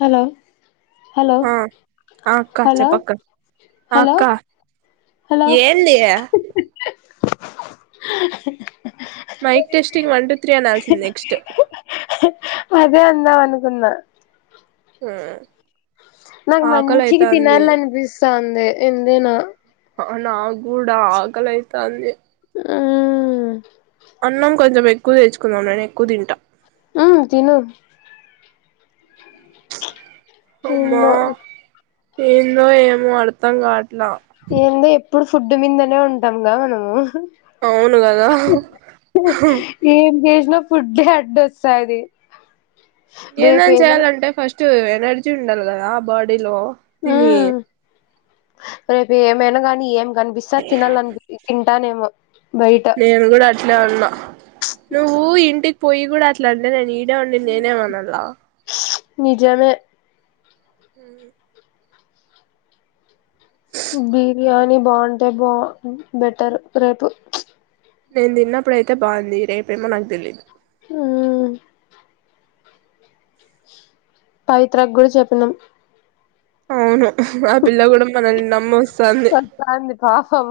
Hello hello హ ఆ అక్క హలో చెప్పక్క ఆ హలో అక్క hello ఏందియా [inaudible] mic testing one two three అని ఆనాల్సింది నెక్స్ట్ సున్న హుమ్ నాకు మంచిగ తినాలనిపిస్తంది ఎందేనా అ నాగ్గుడా ఆకలైతాంది హుమ్ అన్నం కొంచెం ఎక్కువ తెచ్చుకుందాం నేను ఎక్కువ తింటా హుమ్ తిను అమ్మా ఏందో ఏందో ఏమో అర్థం కాట్ ఏందో ఎప్పుడు ఫుడ్ మీదనే ఉంటాంగా మనము అవును కదా ఎం జెస్ నా ఫుడ్డే అడ్డోస్తది ఏందన చెయాలంటే ఫస్ట్ ఎనర్జీ ఉండాలి కదా బాడీలో తిని మ్మ్ రేపు ఏమైనా గానీ ఏం కనిపిస్తా అది తినాలనిపి తింటానేమో బయట నేను కూడా అట్లే ఉన్నా నువ్వు ఇంటికి పోయి కూడా అట్లా అంటే నేను ఈడే ఉండి నేనేమనల్లా నిజమే హు బిర్యానీ బాగుంటే బా బెటర్ రేపు నేను తిన్నప్పుడు అయితే బాగుంది రేపేమో నాకు తెలీయదు హుమ్ పవిత్ర గూడ చెప్పినాం అవును ఆ పిల్ల కూడా మనల్ని నమ్మోస్తాంది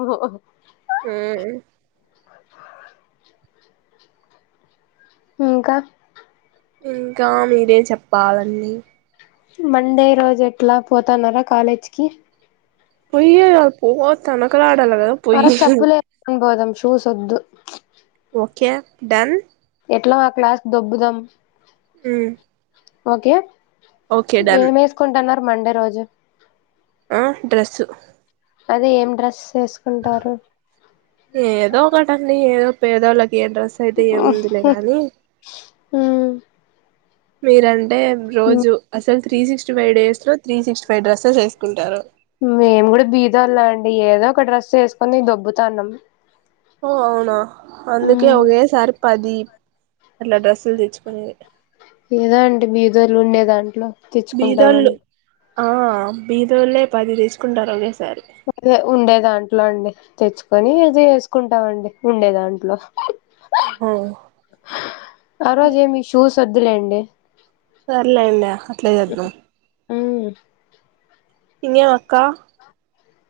ఓ ఇంకా ఇంకా మీరే చెప్పాలండి మండే రోజు ఎట్లా పోతన్నారా కాలేజీకి పోయి ఓ తనకలాడల్లా కదా మర పోయి చెప్పులే వేసుకొని పోదాం షూస్ వద్దు చిప్ ఓ కే డన్ ఎట్లా ఆ క్లాస్ దో బ్బుదాం ఉ ఓకే ఏం వేసుకుంటున్నారు మండే రోజు ఆ డ్రెస్సు అదే ఏం డ్రస్ వేసుకుంటారు ఏదో ఒకటి అండి ఏదో పేదోళ్లకి ఏ డ్రెస్ అయితే ఏముందిలే కానీ ఉ మీరంటే రోజు అసలు త్రీ సిక్స్టీ ఫైవ్ డేస్ లో త్రీ సిక్స్టీ ఫైవ్ డ్రెస్సెస్ వేసుకుంటారు మేము కూడా బీదొ లం అండి ఏదో ఒక డ్రెస్ వేసుకొని దొబ్బుతానం ఓ అవునా అందుకే ఒకేసారి పది అట్లా డ్రెస్సులు తెచ్చుకునేది ఏదా అండి బీదోలు ఉండే దాంట్లో తెచ్చుకుంటాము బీదోళ్ళు ఆ బీదోళ్లే పది తీసుకుంటారు అనే అదే ఉండేదాం ఇట్లా అండి తెచ్చుకొని అది వేసుకుంటామండి ఉండే దాంట్లో ఓహో ఆ రోజేమి షూస్ వద్దులేండి సర్లేండి అట్లే చేద్దాం ఉ ఇంగేమి అక్క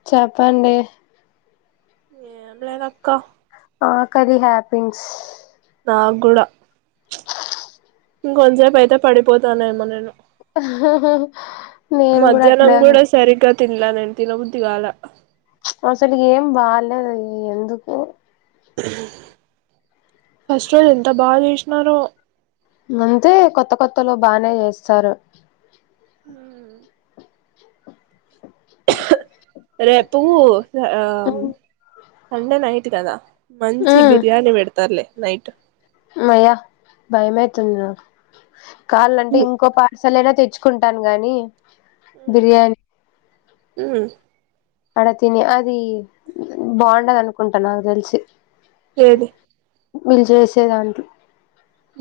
చెప్పండి ఏం లేదు అక్కా ఆ కది హ్యాపింగ్స్ నాక్కూడా ఇంకొంచం సేపు అయితే పడిపోతానేమో నేను ఊ హు మధ్యాహ్నం కూడా సరిగ్గా తినలే నేను తినబుద్ధి కాలే అసలు ఏం బాలేదు ఎందుకో ఫస్ట్ రోజు ఎంత బాగా చేసినారో అంతే కొత్త కొత్తలో బానే చేస్తారు రేపు ఆ సండే నైట్ కదా మంచి బిర్యానీ పెడతారులే నైట్ అమ్మయ్య భయమైతుంది నాకు కాలంటే ఉ ఇంకో పార్సల్ అయిన తెచ్చుకుంటా తెచ్చుకుంటాను గాని బిర్యానీ ఉ అడ తిని అది, బాగుండదు అనుకుంట నాకు తెలిసి ఏది? వీళ్లు చేసేదానికి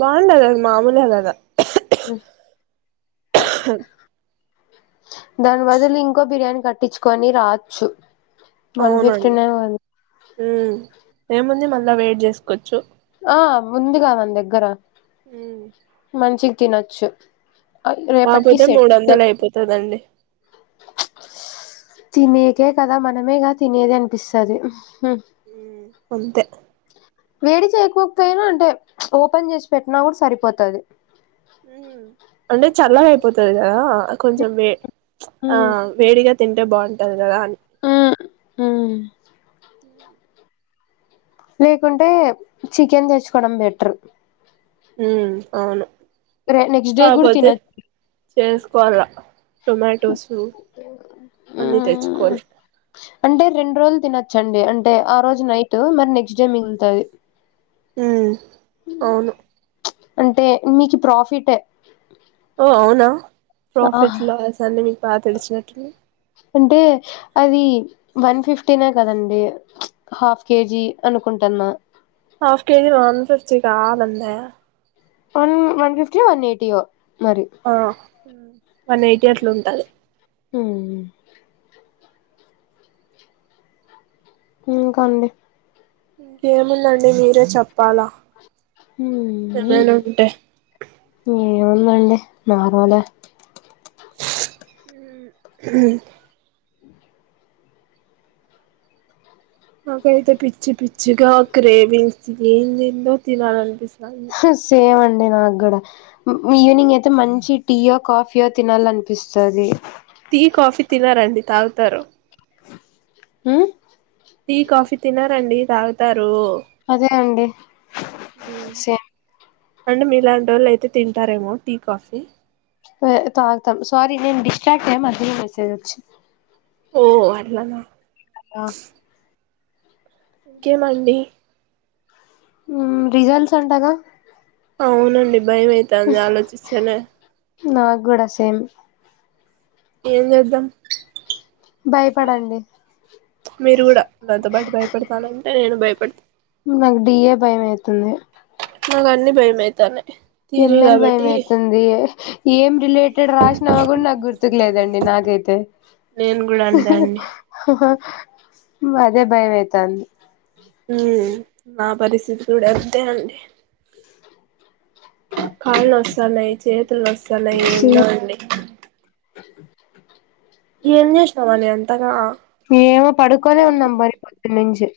బాగుండదది మామూలులాగ ఉ దానివదిలి ఇంకో బిర్యానీ కట్టించుకొని రాచ్చు వన్ అవునండి ఫిఫ్టీన్నైన్ ఉమ్ ఏముంది మళ్ళ వేడ్ చేసుకోచ్చు ఆ ఉంది కదా మన దగ్గర ఉ ''తినచ్చు'' అది రేపటికి కాపోతే సెట్ మూడు వందలు అయిపోతదండి తినేకే కదా మనమేగా తినేదనిపిస్తది, ఉహ్ అంతె వేడి చేయకపోపోయినా అంటే ఓపెన్ చేసి పెట్టినా కూడ సరిపోతది మ్, అంటె చల్లగయ్పోతద్ కదా కొంచెం వే ఆ వేడిగా తింటే బోన్టది గదా అ మ్ లేకుంటే, చికెన్ తెచ్చుకోడం బెటర్ మ్ అవును రే నెక్స్ట్ డే కూడా కాపోతే, తినొచ్చు చేసుకోల్ల టొమెటోసు, అన్ని మ్మ్ తెచ్చుకోల్. చ్చండి అంటే ఆ రోజు నైట్ మర్ నెక్స్ట్డే మిగులుతది ఉమ్ అవును అంటే మీకి ప్రాఫిట్ ఓ అవునా, ఆహ్ ప్రాఫిట్ లాస్ అన్ని మీక్ బా తెలిసినట్టున్నయ్ అంటే అది వన్ ఫిఫ్టీనే కదండి, హాఫ్ కేజీ అనుకుం టన్నా హాఫ్ కేజి వన్ ఫిఫ్టీ కాదండే మ్ వన్ ఫిఫ్టీయె, వన్ ఎయిటీయె. ఆ, వన్ ఎయిటీ అట్లున్టది. మ్మ్ ఇకాండి? ఇంకేముందండి మీరే చెప్పాల! [unintelligible] మండె నార్మలె మ్ మాకైతే పిచ్చి పిచ్చిగా గ్రీవింగ్స్, ఇదేంఏంది ఏందో తినాలనిపిస్తాంది. మె నాగ్గుడా ఈవినింగ్ అయితే మంచి టీయో, కాఫీయో తినాలనిపిస్తది. టీ, కాఫీ తినరండి, తాగుతారు. ఉమ్ టీ, కాఫీ తినరండి, తాగుతార్ అదే అండి, సెమ్ అంటె మీలాంటోల్లయితే తింటారేమో టీ, కాఫీ. [unintelligible] స్వారీ అది మెసేజ్ వచ్చ [unintelligible] ఓ అట్లన ఇంకేమండి మ్ రిజల్ట్స్ అంటగా అవునండి బయమైతంది ఆలోచిస్తేనే నాక్ గూడ సేమ్ ఏం చేద్దాం భయపడండి మీరు గుడ నాతోపాటు భయపడతానంటే నేను భయపెడత నాకు డిఏ భయం ఐతుంది నాకన్ని బయమైతనె ఎమ్ ఎల్ భయం ఐతంది ఏం రిలేటెడ్ రాసినా గూడా నాకు గుర్తుకు లేదండి నాది కయితె నేను కూడా అంతే హ్మ్ నా పరిస్థితి గూడా అంతేనండి కాళ్ళు నొస్తున్నాయి చేతులు నొస్తున్నాయి [inaudible] సెమ్ ఏందో అండి [inaudible] ఎం జేసినావ్ అని అంతగా ఏమో పడుకోనే ఉన్నాం మరి పొద్దునుంచి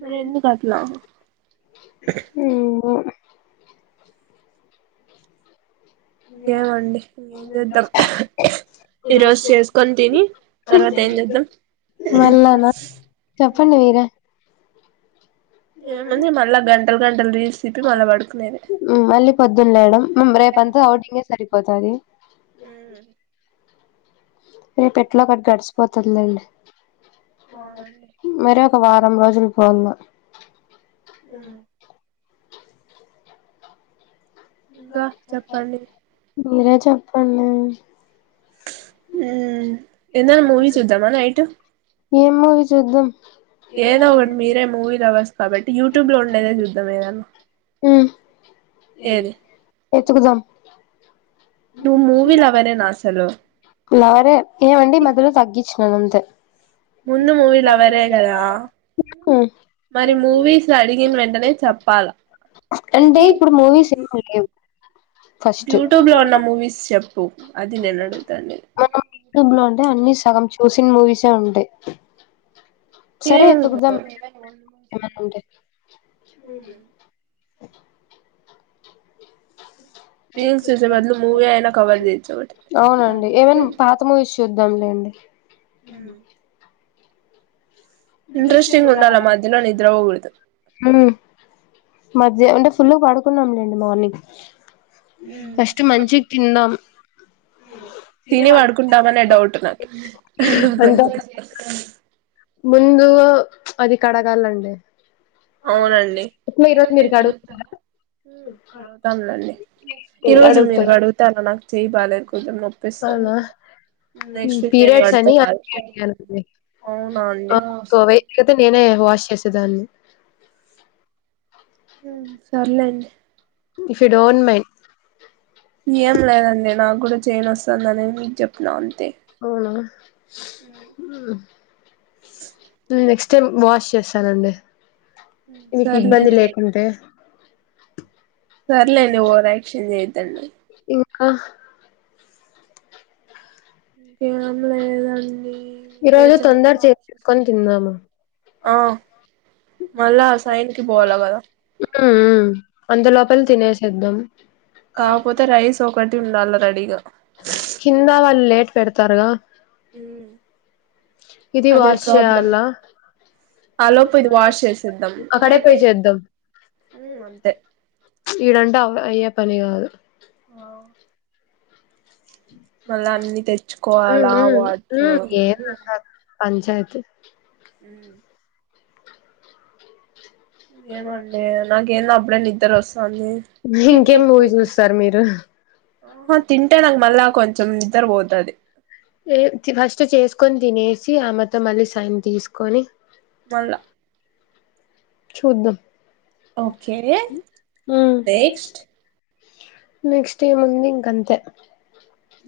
మరెందుకట్ల. ఎమండి ఏం జేద్దాం ఈ రోజు చేస్కొని తిని తర్వాత. ఎంజేదాం మళ్ళానా చెప్పండి మీరే. ఏముంది మల్లా గంటల్ గంటల్ రీల్స్ తిప్పి మళ్ళా పడుకునేదే. హ్మ్ మళ్ళీ పొద్దున్ లేయడం రేపు అంతా ఔటింగే సరిపోతాంధీ. ఉమ్. రేపేట్లా గొట్ల గడిసిపోతదిలేండి. అవునండి మరొక వారం రోజులు పొవ. ఉమ్. ఇంకా చెప్పండి మీరే చెప్పండి. ఉమ్ ఏదన్నా మూవీ చూద్దామా నైటు. ఏం మూవీ చూద్దాం ఏదోకటి మీరే మూవీ లవర్స్. కాబట్టి యూట్యూబ్ లో ఉండేదే జుద్దాం ఏదన్నా. హ్మ్ ఏది ఎత్తుగుదాం. నువ్వు మూవీ లవరేనా అసలు క్లారే ఏమండి ఈ మధ్యలో తగ్గిచ్చిన. అంతే. ముందు మూవీ లవరేగదా. మరి మూవీస్ ల అడిగిన వెంటనే చెప్పాలా. అంటే ఇప్పుడు మూవీస్ ఏమి లెవ్. యూట్యూబ్ లో ఉన్న మూవీస్ చెప్పు అది నేన్ అడుగుతండేది. మనం యూట్యూబ్ లో అంటే అన్ని సగం చూసిన్ మూవీసె ఉంటయ్. సరే ఎత్తుకుదాం ఎమన్నావుంటే. [unintelligible] రీల్స్ చూసే బదులు మూవీ అయినా కవర్ చేయొచ్చు ఒకటి అవునండి ఏవైనా పాత మూవీస్ చూద్దాంలే. హ్మ్. ఇంట్రెస్టింగ్ గుండాల మధ్యలో నిద్ర పోగు. హ్మ్ మధ్య అంటే ఫుల్ పడుకున్నాం లేండి మార్నింగ్ ఫస్ట్ మంచిగ్ తిందాం. తిని వడుకుంటామనే డౌట్ నాకి. అంత ముందు అది కడగాలండి. అవునండి. ఎట్లా ఈరోజు మీరు కడుగుతున్నారా కడుగుతంలెండి ఈ రోజు అడుగుతా మీరు కడుగుతారా నాకు చెయ్ బాలేద్ కొంచెం నొప్పి. అవునా నెక్స్ట్ పీరియాడ్స్ కడుతా అని కాల్ అది అనింది అవునా అండి [unintelligible] కొవై పోతే నేనే వాష్ చేసేదాన్ని హ్మ్ సర్లేండి. ఇఫ్ యు డొన్ మైన్ ఏం లేదండి నాగుడా చైనోస్తంది అని మీక్ చెప్నాను. అవునా ఉమ్. నెక్స్ట్ టైమ్ వాష్ చేశానండి. మీక్ ఇబ్బంది సర్లేండి లేకుంటే. సర్లేండి ఓవరాక్షన్ జేయద్దండి. ఖ. ఇంకేం లేదండీ. ఈ రోజు తొందర చేసుకొని తిన్నాము. ఆ ఉమ్ మళ్ళా సైన్ కి పోవాల కదా ఉమ్ అంత లోపల తినేసేద్దాం. కాపోతే రైస్ ఒకటి ఉండాల రెడీగా. కింద వాల్ లేట్ పెడతారుగా. ఇది అదే వాష్ ప్రాబ్లం చేయాల్ల. ఆలోపు ఇది వాష్ చేసేద్దాం అక్కడే పే చేద్దాం. అంతే ఇ రెండు అవ్వ అయ్యే పని కాదు మళ్ళా అన్ని ఉ తెచ్చుకోవాలా ఉ ఊ వాటర్ ఏమ్ లేదు పంచాయతీ హ్మ్మ్ ఏమండి నాకేంది అప్పుడే నిద్ర వస్తాంది ఇంకేం మూవీ చూస్తారు మీరు ఆహా తింటాడని మళ్ళా కొంచెం నిద్ర పోతాది ఏ ఫస్ట్ చేసుకొని తినేసి ఆమెతో మళ్ళీ సైన్ తీసుకొని హల్ మళ్ళా చూద్దాం ఒకే ఓకే ఉ నెక్స్ట్ నెక్స్ట్ ఏముంది ఇంకా అంతే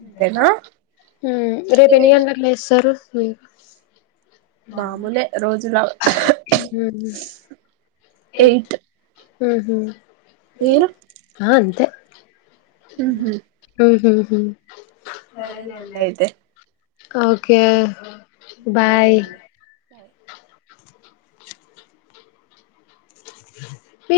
అంతేనా హు రేపు ఎన్ని గంటలకి లేస్తారు హ్మ్ మామూలే రోజులా హ్మ్ ఎయిట్ హు హు మీరు ఆ అంతే హు హు హు సరేలేండి అయితే ఓకే బాయ్ బాయ్ పీప్